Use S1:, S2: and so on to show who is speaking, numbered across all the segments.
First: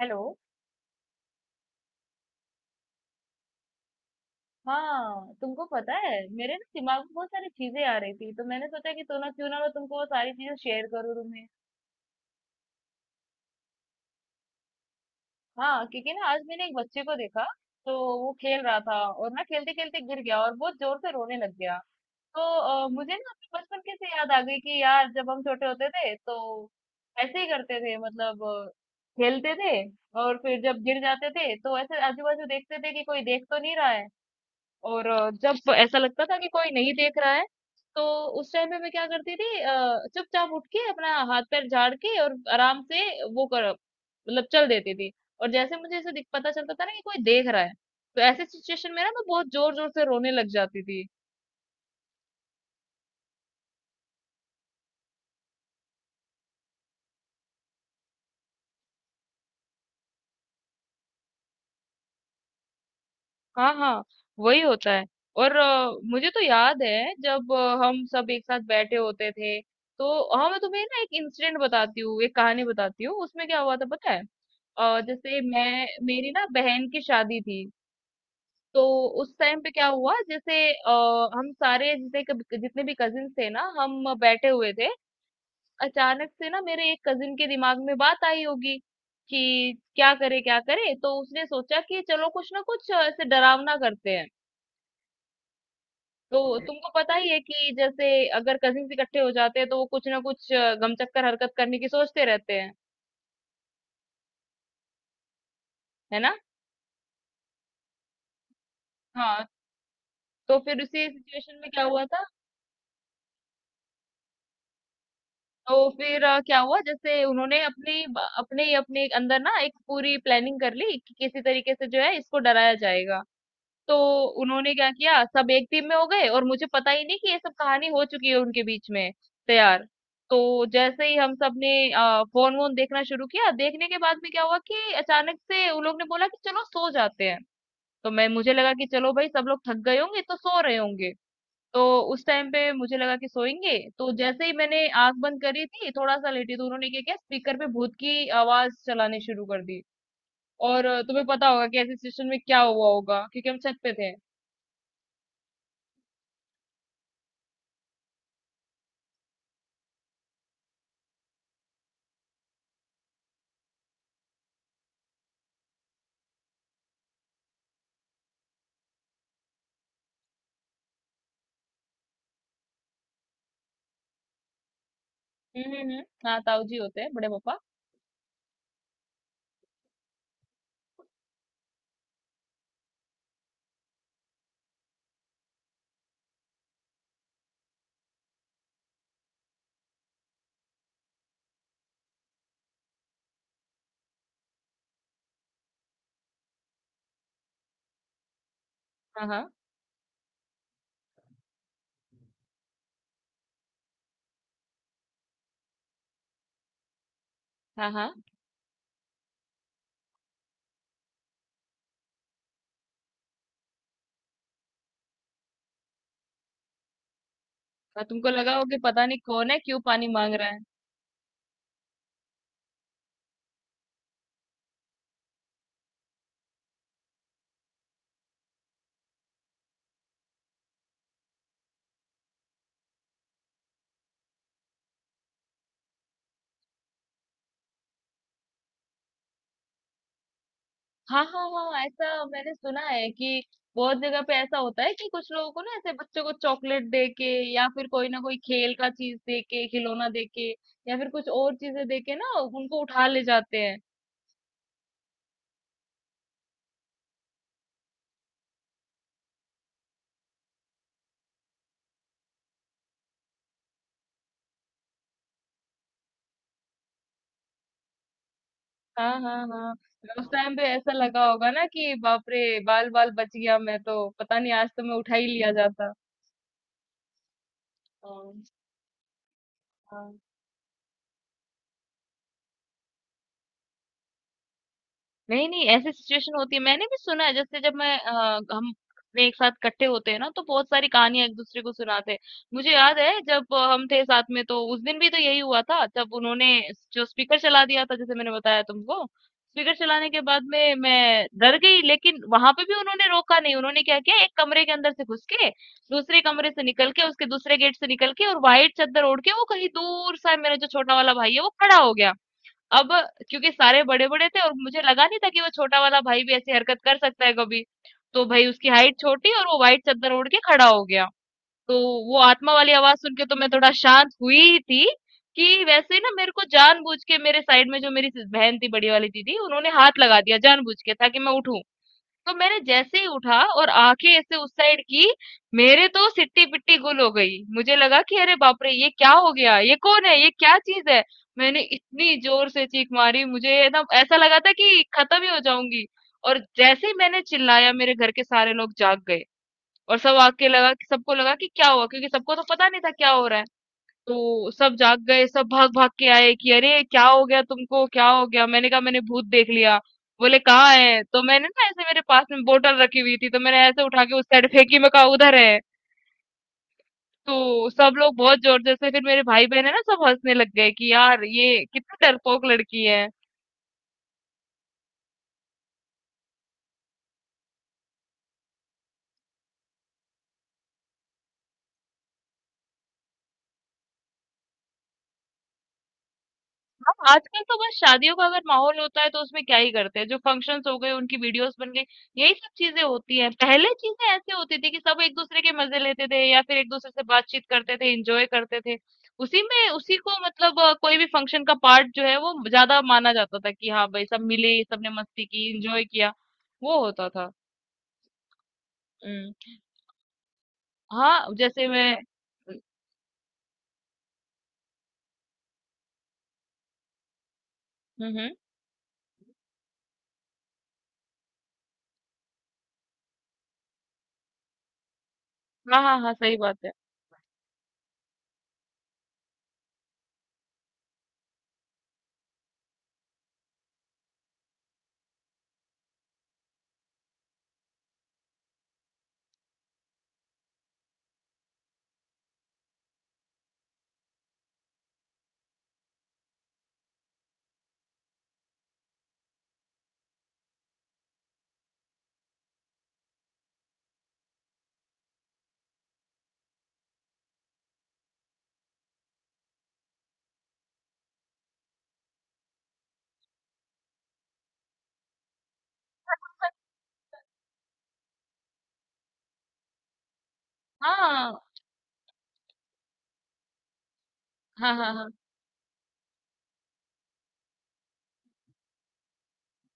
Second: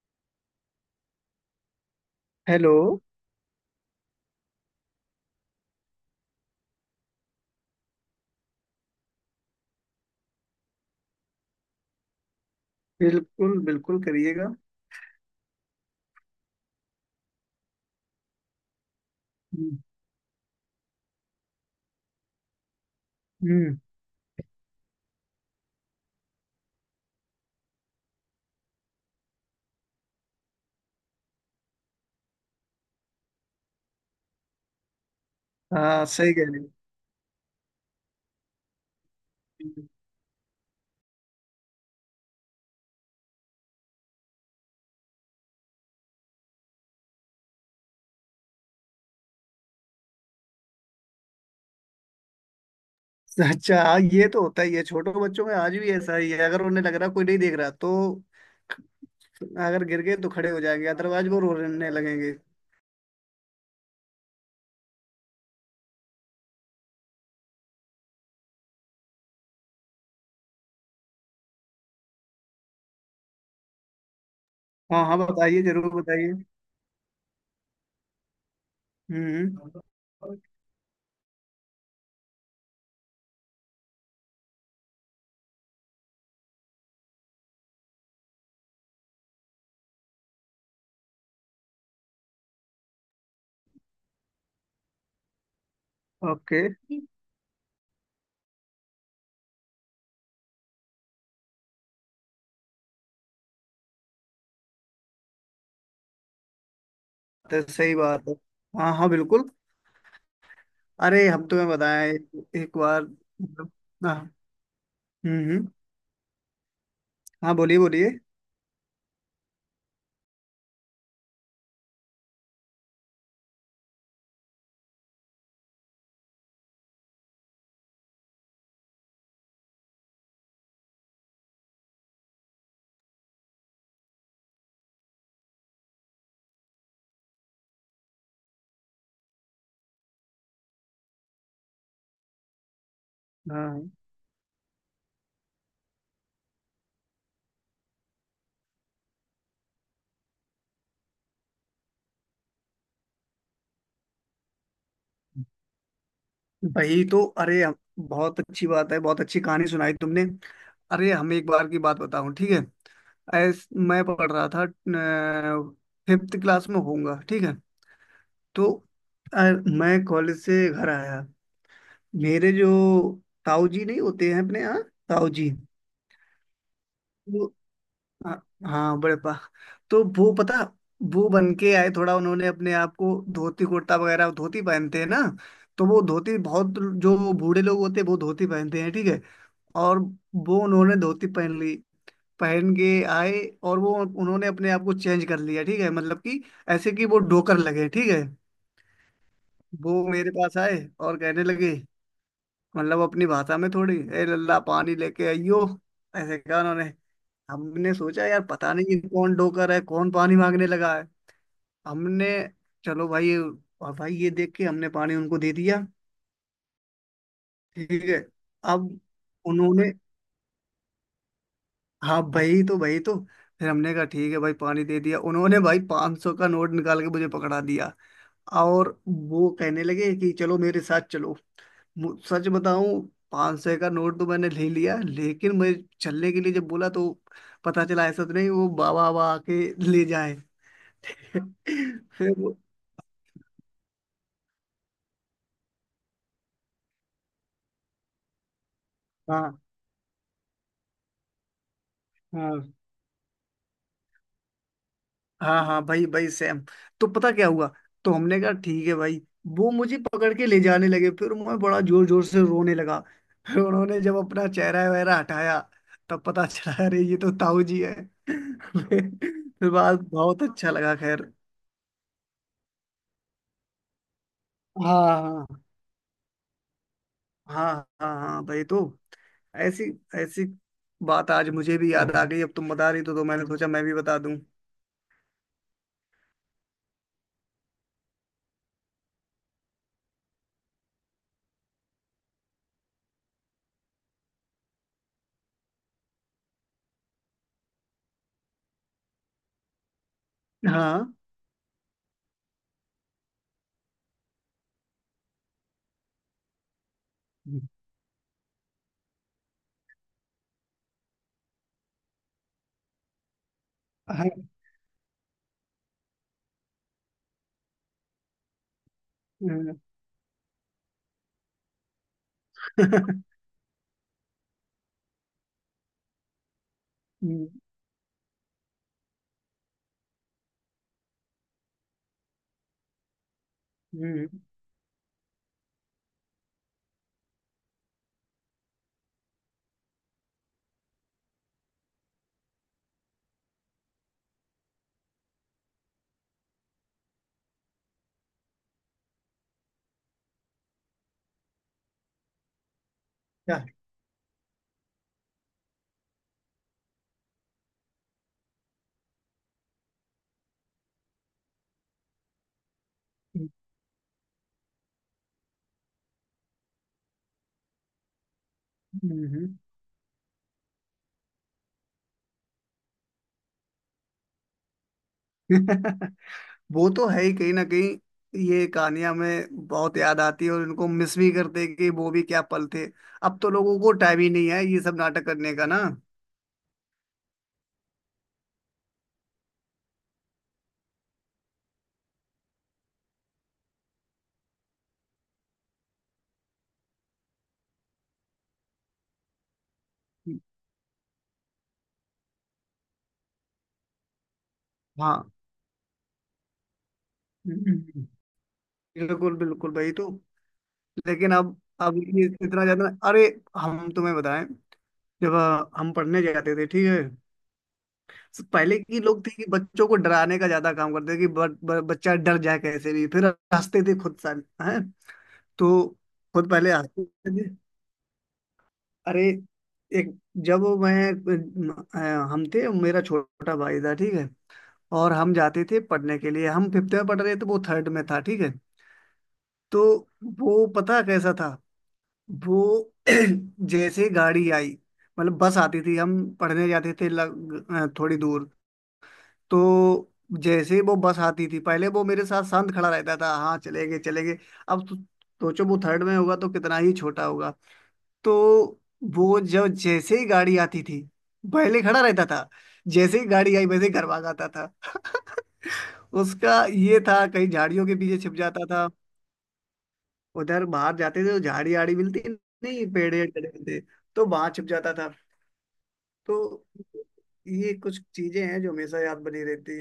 S1: Hello.
S2: Hello.
S1: हाँ, तुमको पता है, मेरे ना दिमाग में बहुत सारी चीजें आ रही थी, तो मैंने सोचा कि तो ना क्यों ना मैं तुमको वो सारी चीजें शेयर करूँ तुम्हें।
S2: बिल्कुल बिल्कुल करिएगा।
S1: हाँ, क्योंकि ना आज मैंने एक बच्चे को देखा। तो वो खेल रहा था और ना खेलते
S2: हम्म
S1: खेलते गिर गया और बहुत जोर से रोने लग गया। तो मुझे ना अपने
S2: हम्म,
S1: बचपन की से याद आ गई कि यार जब हम छोटे होते थे, तो ऐसे ही करते थे। मतलब खेलते थे। और फिर जब गिर जाते थे, तो ऐसे आजू बाजू देखते थे कि कोई देख तो नहीं रहा है। और जब ऐसा
S2: हाँ
S1: लगता
S2: सही
S1: था कि
S2: कह रहे
S1: कोई नहीं देख रहा है, तो उस टाइम पे मैं क्या करती थी,
S2: हो।
S1: चुपचाप उठ के अपना हाथ पैर झाड़ के और आराम से वो कर मतलब चल देती थी। और जैसे मुझे ऐसे दिख पता चलता था ना कि कोई देख रहा है, तो ऐसे सिचुएशन में ना मैं बहुत जोर जोर से रोने लग जाती थी।
S2: अच्छा, हाँ ये तो होता ही है छोटे बच्चों में, आज भी ऐसा ही है। अगर उन्हें लग रहा कोई नहीं देख रहा तो अगर गिर गए तो खड़े हो जाएंगे, अदरवाइज वो रोने लगेंगे।
S1: हाँ हाँ, वही होता है। और मुझे तो याद है, जब हम सब एक साथ बैठे होते थे। तो हाँ, मैं तुम्हें ना एक इंसिडेंट बताती हूँ, एक कहानी बताती हूँ, उसमें क्या हुआ था पता है।
S2: हाँ हाँ,
S1: जैसे
S2: बताइए,
S1: मैं
S2: जरूर बताइए।
S1: मेरी ना बहन की शादी थी। तो उस टाइम पे
S2: हम्म।
S1: क्या हुआ, जैसे हम सारे जैसे जितने भी कजिन थे ना, हम बैठे हुए थे। अचानक से ना मेरे एक कजिन के दिमाग में बात आई होगी कि क्या करे क्या करे, तो उसने सोचा कि चलो कुछ ना कुछ ऐसे डरावना करते हैं। तो
S2: ओके,
S1: तुमको पता ही है कि जैसे अगर कजिन इकट्ठे हो जाते हैं, तो वो कुछ ना कुछ गमचक्कर हरकत करने की सोचते रहते हैं, है ना।
S2: तो सही बात है। हाँ हाँ, बिल्कुल।
S1: हाँ। तो फिर उसी
S2: अरे हम
S1: सिचुएशन
S2: तुम्हें
S1: में क्या
S2: बताएं
S1: हुआ
S2: एक,
S1: था।
S2: एक बार मतलब- हाँ। हम्म हम्म,
S1: तो फिर क्या हुआ, जैसे
S2: हाँ
S1: उन्होंने
S2: बोलिए बोलिए।
S1: अपने ही अपने अंदर ना एक पूरी प्लानिंग कर ली कि किसी तरीके से जो है इसको डराया जाएगा। तो उन्होंने क्या किया, सब एक टीम में हो गए और मुझे पता ही नहीं कि ये सब कहानी हो चुकी है उनके बीच में, तैयार। तो जैसे ही हम सब ने फोन वोन देखना शुरू किया, देखने के बाद में क्या हुआ कि अचानक से उन लोग ने बोला कि चलो सो जाते हैं। तो मैं मुझे लगा कि चलो भाई, सब लोग थक गए होंगे, तो सो रहे होंगे। तो उस टाइम पे मुझे लगा कि सोएंगे,
S2: हाँ
S1: तो जैसे ही मैंने आंख बंद करी थी, थोड़ा सा लेटी, तो उन्होंने क्या किया, स्पीकर पे भूत की आवाज चलाने शुरू कर दी। और तुम्हें पता होगा कि ऐसी सिचुएशन में क्या हुआ होगा, क्योंकि हम छत पे थे।
S2: भाई तो अरे हम- बहुत अच्छी बात है, बहुत अच्छी कहानी सुनाई तुमने। अरे हम एक बार की बात बताऊं, ठीक है? ऐस मैं पढ़ रहा था, फिफ्थ क्लास में होऊंगा, ठीक है। तो अ, मैं कॉलेज से घर आया। मेरे जो ताऊ जी नहीं होते हैं अपने यहाँ, ताऊ जी?
S1: हम्म, हाँ, ताऊ जी होते हैं, बड़े
S2: वो
S1: पापा।
S2: हाँ हाँ, बड़े पा तो वो, पता, वो बन के आए थोड़ा। उन्होंने अपने आप को धोती कुर्ता वगैरह, धोती पहनते हैं ना, तो वो धोती, बहुत जो बूढ़े लोग होते हैं वो धोती पहनते हैं, ठीक है। और वो, उन्होंने धोती पहन ली, पहन के आए। और वो, उन्होंने अपने आप को चेंज कर लिया ठीक है, मतलब कि ऐसे कि वो डोकर लगे, ठीक है।
S1: हाँ हाँ
S2: वो मेरे पास आए और कहने लगे, मतलब अपनी भाषा में, थोड़ी ए लल्ला पानी लेके आइयो, ऐसे कहा उन्होंने। हमने
S1: हाँ। हाँ
S2: सोचा यार पता नहीं ये कौन डोकर है, कौन पानी मांगने लगा है। हमने चलो भाई, ये, और भाई ये देख के हमने पानी उनको दे दिया, ठीक
S1: हाँ,
S2: है।
S1: तुमको लगा हो कि
S2: अब
S1: पता नहीं कौन है, क्यों
S2: उन्होंने
S1: पानी मांग रहा है।
S2: हाँ भाई तो फिर हमने कहा ठीक है भाई, पानी दे दिया। उन्होंने भाई 500 सौ का नोट निकाल के मुझे पकड़ा दिया। और वो कहने लगे कि चलो मेरे साथ चलो। सच बताऊं, 500 सौ का नोट तो मैंने ले लिया, लेकिन मैं, चलने के लिए जब बोला तो पता चला ऐसा तो नहीं वो बाबा बाबा आके ले जाए।
S1: हाँ हाँ हाँ, ऐसा
S2: फिर वो
S1: मैंने सुना है कि बहुत जगह पे ऐसा होता है कि कुछ लोगों को ना ऐसे बच्चों को चॉकलेट दे के, या फिर कोई ना कोई खेल का चीज दे
S2: हाँ
S1: के, खिलौना दे के, या फिर कुछ और चीजें दे के ना
S2: हाँ
S1: उनको उठा ले जाते हैं।
S2: हाँ हाँ भाई भाई सेम। तो पता क्या हुआ, तो हमने कहा ठीक है भाई, वो मुझे पकड़ के ले जाने लगे, फिर मैं बड़ा जोर जोर से रोने लगा। फिर उन्होंने जब अपना चेहरा वगैरह हटाया, तब पता चला अरे ये तो ताऊ जी है।
S1: हाँ हाँ
S2: फिर
S1: हाँ,
S2: बाद
S1: उस
S2: बहुत
S1: टाइम पे
S2: अच्छा लगा,
S1: ऐसा लगा
S2: खैर।
S1: होगा ना कि बाप रे, बाल बाल बच गया, मैं तो पता नहीं, आज तो मैं
S2: हाँ
S1: उठा ही लिया
S2: हाँ
S1: जाता।
S2: हाँ। हाँ
S1: हाँ
S2: हाँ भाई तो ऐसी
S1: हाँ।
S2: ऐसी बात आज मुझे भी याद आ गई। अब तुम बता रही तो मैंने सोचा मैं भी बता दूं।
S1: नहीं, नहीं, ऐसी सिचुएशन होती है, मैंने भी सुना है। जैसे जब मैं हम अपने एक साथ इकट्ठे होते हैं ना, तो बहुत सारी कहानियां एक दूसरे को सुनाते हैं। मुझे याद है जब हम थे साथ में, तो उस दिन भी तो यही हुआ था, जब उन्होंने जो स्पीकर चला दिया था, जैसे मैंने बताया तुमको। स्पीकर चलाने के बाद में
S2: हाँ।
S1: मैं डर गई, लेकिन वहां पे भी उन्होंने रोका नहीं। उन्होंने क्या किया, एक कमरे के अंदर से घुस के, दूसरे कमरे से निकल के, उसके दूसरे गेट से निकल के, और वाइट चादर ओढ़ के, वो कहीं दूर सा मेरा जो छोटा वाला भाई है, वो खड़ा हो गया। अब क्योंकि सारे बड़े
S2: हाँ।
S1: बड़े थे और मुझे लगा नहीं था कि वो छोटा वाला भाई भी ऐसी हरकत कर सकता है कभी। तो भाई उसकी हाइट छोटी, और वो
S2: हम्म,
S1: व्हाइट चादर ओढ़ के खड़ा हो गया। तो वो आत्मा वाली आवाज सुन के तो मैं थोड़ा शांत हुई थी, कि वैसे ना मेरे को जानबूझ के मेरे
S2: हम्म,
S1: साइड में जो मेरी बहन थी, बड़ी वाली दीदी, उन्होंने हाथ लगा दिया जानबूझ के, ताकि मैं उठूं। तो मैंने जैसे ही उठा और आंखें
S2: हम्म,
S1: ऐसे उस साइड की, मेरे तो सिट्टी पिट्टी गुल हो गई। मुझे लगा कि अरे बाप रे, ये क्या हो गया, ये कौन है, ये क्या चीज है। मैंने इतनी जोर से चीख मारी, मुझे एकदम ऐसा लगा था कि खत्म ही हो जाऊंगी। और जैसे ही मैंने चिल्लाया, मेरे घर के सारे लोग जाग गए। और सब आके लगा कि सबको लगा कि क्या हुआ, क्योंकि सबको तो पता नहीं था क्या हो रहा है।
S2: क्या?
S1: तो सब जाग गए, सब भाग भाग के आए कि अरे क्या हो गया, तुमको क्या हो गया। मैंने कहा, मैंने भूत देख लिया। बोले कहाँ है। तो मैंने ना ऐसे मेरे पास में बोतल रखी हुई थी, तो
S2: हम्म,
S1: मैंने ऐसे उठा के उस साइड फेंकी, मैं कहा उधर है। तो सब लोग बहुत जोर जोर से, फिर मेरे
S2: हम्म।
S1: भाई बहन है ना, सब हंसने लग गए कि यार ये कितनी डरपोक लड़की है।
S2: वो तो है ही कहीं ना कहीं, ये कहानियां हमें बहुत याद आती है और इनको मिस भी करते हैं कि वो भी क्या पल थे। अब तो लोगों को टाइम ही नहीं है ये सब नाटक करने का ना।
S1: हाँ, आजकल तो बस शादियों का अगर माहौल होता है, तो उसमें क्या ही करते हैं, जो फंक्शंस हो गए उनकी वीडियोस बन गई, यही सब चीजें होती हैं। पहले चीजें ऐसे होती थी कि सब एक दूसरे के मजे लेते थे, या फिर एक दूसरे से बातचीत करते थे, एंजॉय करते थे। उसी में उसी को मतलब कोई भी फंक्शन का पार्ट जो है वो ज्यादा माना जाता था, कि हाँ भाई, सब मिले, सबने
S2: हाँ।
S1: मस्ती की, एंजॉय किया, वो होता था।
S2: हम्म। बिल्कुल
S1: हम्म।
S2: बिल्कुल भाई। तो लेकिन
S1: हाँ,
S2: अब
S1: जैसे
S2: अब
S1: मैं,
S2: ये इतना ज्यादा, अरे हम तुम्हें बताएं, जब हम पढ़ने जाते थे, ठीक है।
S1: हम्म।
S2: तो पहले की लोग थे कि बच्चों को डराने का ज्यादा काम करते थे कि ब, ब, बच्चा डर जाए कैसे भी, फिर हंसते थे खुद सा, हैं। तो
S1: हाँ हाँ हाँ, सही
S2: खुद
S1: बात
S2: पहले
S1: है।
S2: हंसते थे। अरे एक जब मैं अ, हम थे, मेरा छोटा भाई था, ठीक है। और हम जाते थे पढ़ने के लिए, हम फिफ्थ में पढ़ रहे थे, वो थर्ड में था, ठीक है। तो वो पता कैसा था, वो, जैसे गाड़ी आई, मतलब बस आती थी, हम पढ़ने जाते थे थोड़ी दूर। तो जैसे वो बस आती थी, पहले वो मेरे साथ शांत खड़ा रहता था, हाँ, चले गए चले गए। अब तो सोचो वो थर्ड में होगा तो कितना ही छोटा होगा। तो वो, जब जैसे ही गाड़ी आती थी, पहले खड़ा रहता था, जैसे ही गाड़ी आई वैसे ही घर भाग आता था। उसका ये था कहीं झाड़ियों के पीछे छिप जाता था, उधर बाहर जाते थे
S1: हाँ
S2: तो झाड़ी आड़ी मिलती नहीं, पेड़ वेड़ खड़े होते, तो वहां छिप
S1: हाँ
S2: जाता
S1: हाँ।
S2: था।
S1: हाँ
S2: तो ये कुछ चीजें हैं जो हमेशा याद बनी रहती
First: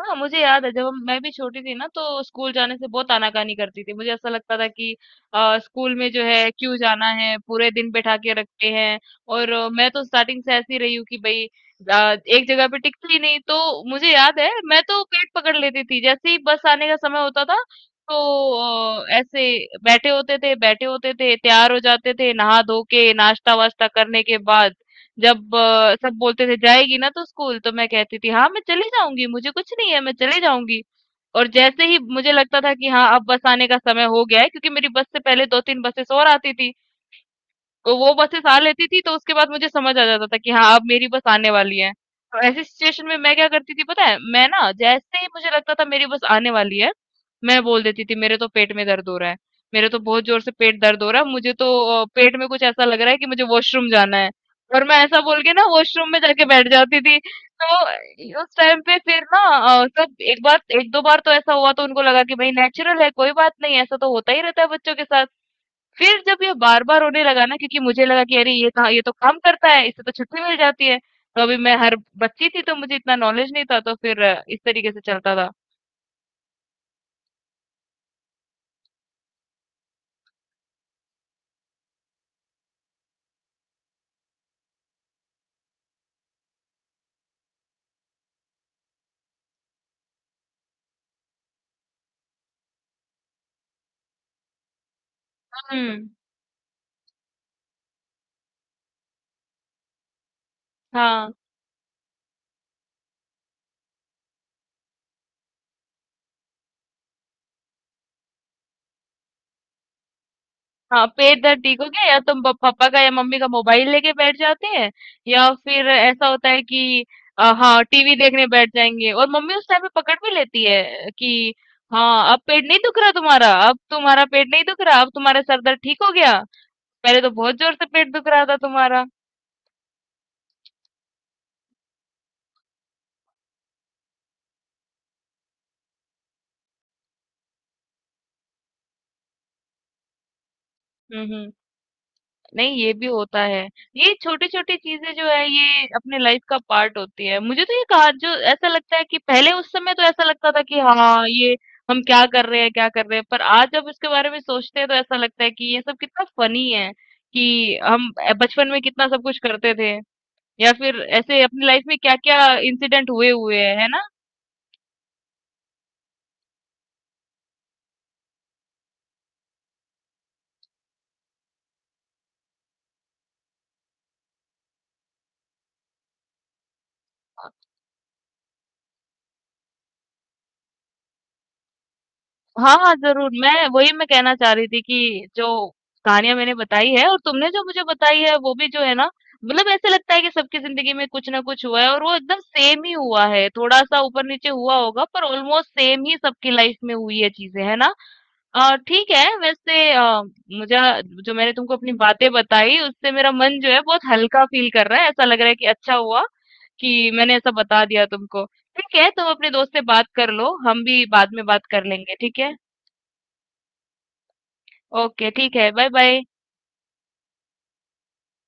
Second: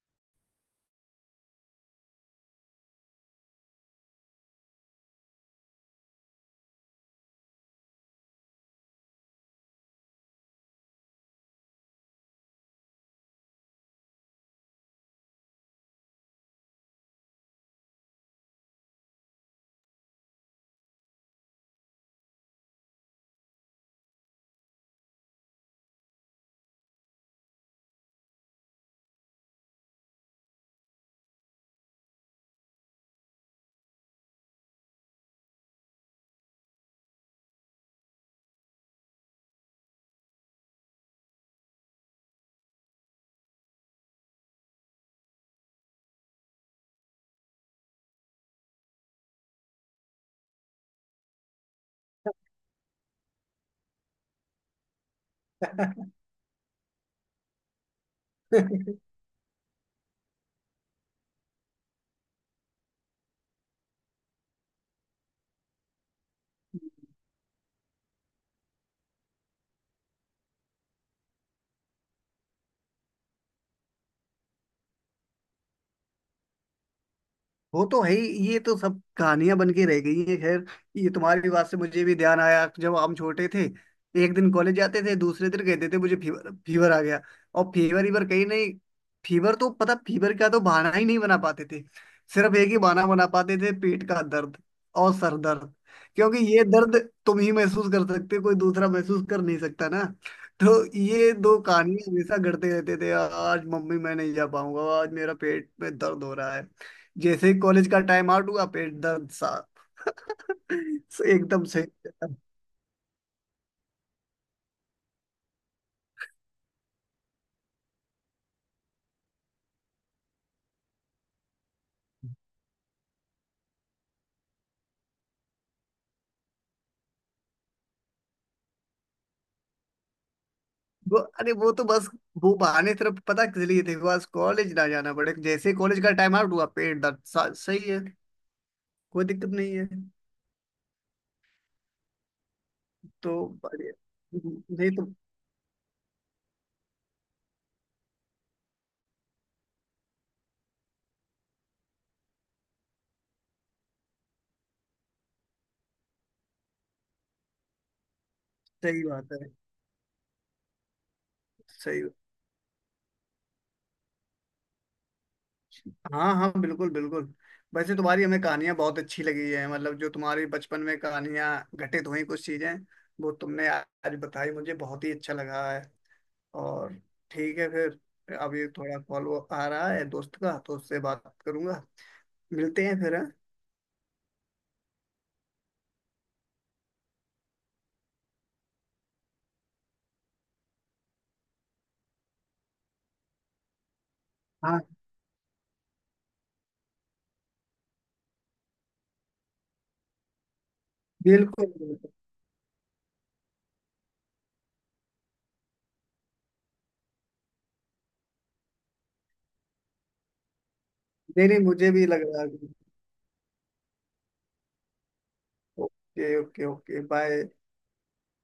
S1: हाँ, मुझे याद है, जब मैं भी छोटी थी ना, तो स्कूल जाने से बहुत आनाकानी करती थी। मुझे ऐसा लगता था कि स्कूल में जो है क्यों जाना है, पूरे दिन बैठा के रखते हैं। और मैं तो स्टार्टिंग से ऐसी रही हूँ कि भाई एक जगह पे टिकती ही नहीं। तो मुझे याद है, मैं तो पेट पकड़ लेती थी जैसे ही बस आने का समय होता था। तो ऐसे बैठे होते थे बैठे होते थे, तैयार हो जाते थे, नहा धो के नाश्ता वास्ता करने के बाद, जब सब बोलते थे जाएगी ना तो स्कूल, तो मैं कहती थी हाँ मैं चली जाऊंगी, मुझे कुछ नहीं है, मैं चली जाऊंगी। और जैसे ही मुझे लगता था कि हाँ अब बस आने का समय हो गया है, क्योंकि मेरी बस से पहले दो तीन बसेस और आती थी, तो वो बसेस आ लेती थी, तो उसके बाद मुझे समझ आ जाता था कि हाँ अब मेरी बस आने वाली है। तो ऐसी सिचुएशन में मैं क्या करती थी पता है, मैं ना जैसे ही मुझे लगता था मेरी बस आने वाली है, मैं बोल देती थी, मेरे तो पेट में दर्द हो रहा है, मेरे तो बहुत जोर से पेट दर्द हो रहा है, मुझे तो पेट में कुछ ऐसा लग रहा है कि मुझे वॉशरूम जाना है। और मैं ऐसा बोल के ना वॉशरूम में जाके बैठ जाती थी। तो उस टाइम
S2: हैं।
S1: पे फिर ना सब एक बार एक दो बार तो ऐसा हुआ, तो उनको लगा कि भाई नेचुरल है, कोई बात नहीं, ऐसा तो होता ही रहता है बच्चों के साथ। फिर जब ये बार-बार रोने लगा ना, क्योंकि मुझे लगा कि अरे ये कहाँ, ये तो काम करता है, इससे तो छुट्टी मिल जाती है। तो अभी मैं हर बच्ची थी, तो मुझे इतना नॉलेज नहीं था, तो फिर इस तरीके से चलता था।
S2: वो तो है ही, ये तो सब कहानियां बन के रह गई है खैर। ये तुम्हारी बात से मुझे भी ध्यान आया, जब हम छोटे थे, एक दिन कॉलेज जाते थे, दूसरे दिन कहते थे मुझे फीवर फीवर आ गया। और फीवर ईवर कहीं नहीं, फीवर तो पता, फीवर का तो बहाना ही नहीं बना पाते थे। सिर्फ एक ही बहाना बना पाते थे, पेट का दर्द और सर दर्द।
S1: हुँ।
S2: क्योंकि ये दर्द तुम ही महसूस कर सकते हो, कोई दूसरा महसूस कर नहीं सकता ना। तो ये
S1: हाँ,
S2: दो कहानियां हमेशा गढ़ते रहते थे, आज मम्मी मैं नहीं जा पाऊंगा, आज मेरा पेट में दर्द हो रहा है। जैसे ही कॉलेज का टाइम आउट हुआ, पेट दर्द साहब।
S1: हाँ,
S2: सो
S1: पेट दर्द
S2: एकदम
S1: ठीक
S2: सही।
S1: हो गया, या तुम तो प पापा का या मम्मी का मोबाइल लेके बैठ जाते हैं, या फिर ऐसा होता है कि हाँ, टीवी देखने बैठ जाएँगे। और मम्मी उस टाइम पे पकड़ भी लेती है कि हाँ, अब पेट नहीं दुख रहा तुम्हारा, अब तुम्हारा पेट नहीं दुख रहा, अब तुम्हारा सर दर्द ठीक हो गया। पहले तो बहुत ज़ोर से पेट दुख रहा था तुम्हारा।
S2: वो अरे वो तो बस वो बहाने सिर्फ पता किस लिए थे, बस कॉलेज ना जाना पड़े। जैसे ही कॉलेज का टाइम आउट हुआ, पेट दर्द सही है, कोई दिक्कत नहीं है।
S1: हुँ, हुँ। नहीं, ये भी होता
S2: तो
S1: है।
S2: बढ़िया।
S1: ये छोटी छोटी
S2: नहीं तो
S1: चीजें जो है ये अपने लाइफ का पार्ट होती है। मुझे तो ये कहा जो ऐसा लगता है कि पहले उस समय तो ऐसा लगता था कि हाँ ये हम क्या कर रहे हैं क्या कर रहे हैं, पर आज जब इसके बारे में सोचते हैं तो ऐसा लगता है कि ये सब कितना फनी है, कि हम बचपन में
S2: सही
S1: कितना सब
S2: बात
S1: कुछ
S2: है,
S1: करते थे, या फिर ऐसे अपनी लाइफ में
S2: सही।
S1: क्या क्या इंसिडेंट हुए हुए हैं, है ना।
S2: हाँ हाँ, बिल्कुल बिल्कुल। वैसे तुम्हारी हमें कहानियां बहुत अच्छी लगी है मतलब जो तुम्हारी बचपन में कहानियां घटित हुई कुछ चीजें, वो तुमने आज बताई, मुझे बहुत ही अच्छा लगा है। और ठीक है फिर, अभी थोड़ा कॉल आ रहा है दोस्त का तो उससे बात करूंगा,
S1: हाँ,
S2: मिलते
S1: हाँ,
S2: हैं फिर, हाँ।
S1: ज़रूर। मैं कहना चाह रही थी कि जो कहानियाँ मैंने बताई है और तुमने जो मुझे बताई है वो भी जो है ना, मतलब ऐसे लगता है कि सबकी ज़िंदगी में कुछ ना कुछ हुआ है और वो एकदम सेम ही हुआ है। थोड़ा-सा ऊपर-नीचे हुआ
S2: हाँ,
S1: होगा पर ऑलमोस्ट सेम ही सबकी लाइफ़ में हुई है चीज़ें, है ना? ठीक है, वैसे मुझे जो मैंने
S2: बिल्कुल
S1: तुमको अपनी
S2: बिल्कुल।
S1: बातें बताई, उससे मेरा मन जो है बहुत हल्का फ़ील कर रहा है। ऐसा लग रहा है कि अच्छा हुआ कि मैंने ऐसा बता दिया तुमको। ठीक है, तुम अपने दोस्त से बात कर लो, हम भी बाद में
S2: नहीं नहीं,
S1: बात कर
S2: मुझे भी
S1: लेंगे,
S2: लग
S1: ठीक
S2: रहा है।
S1: है? ओके, ठीक है, bye bye.
S2: Okay okay okay, bye.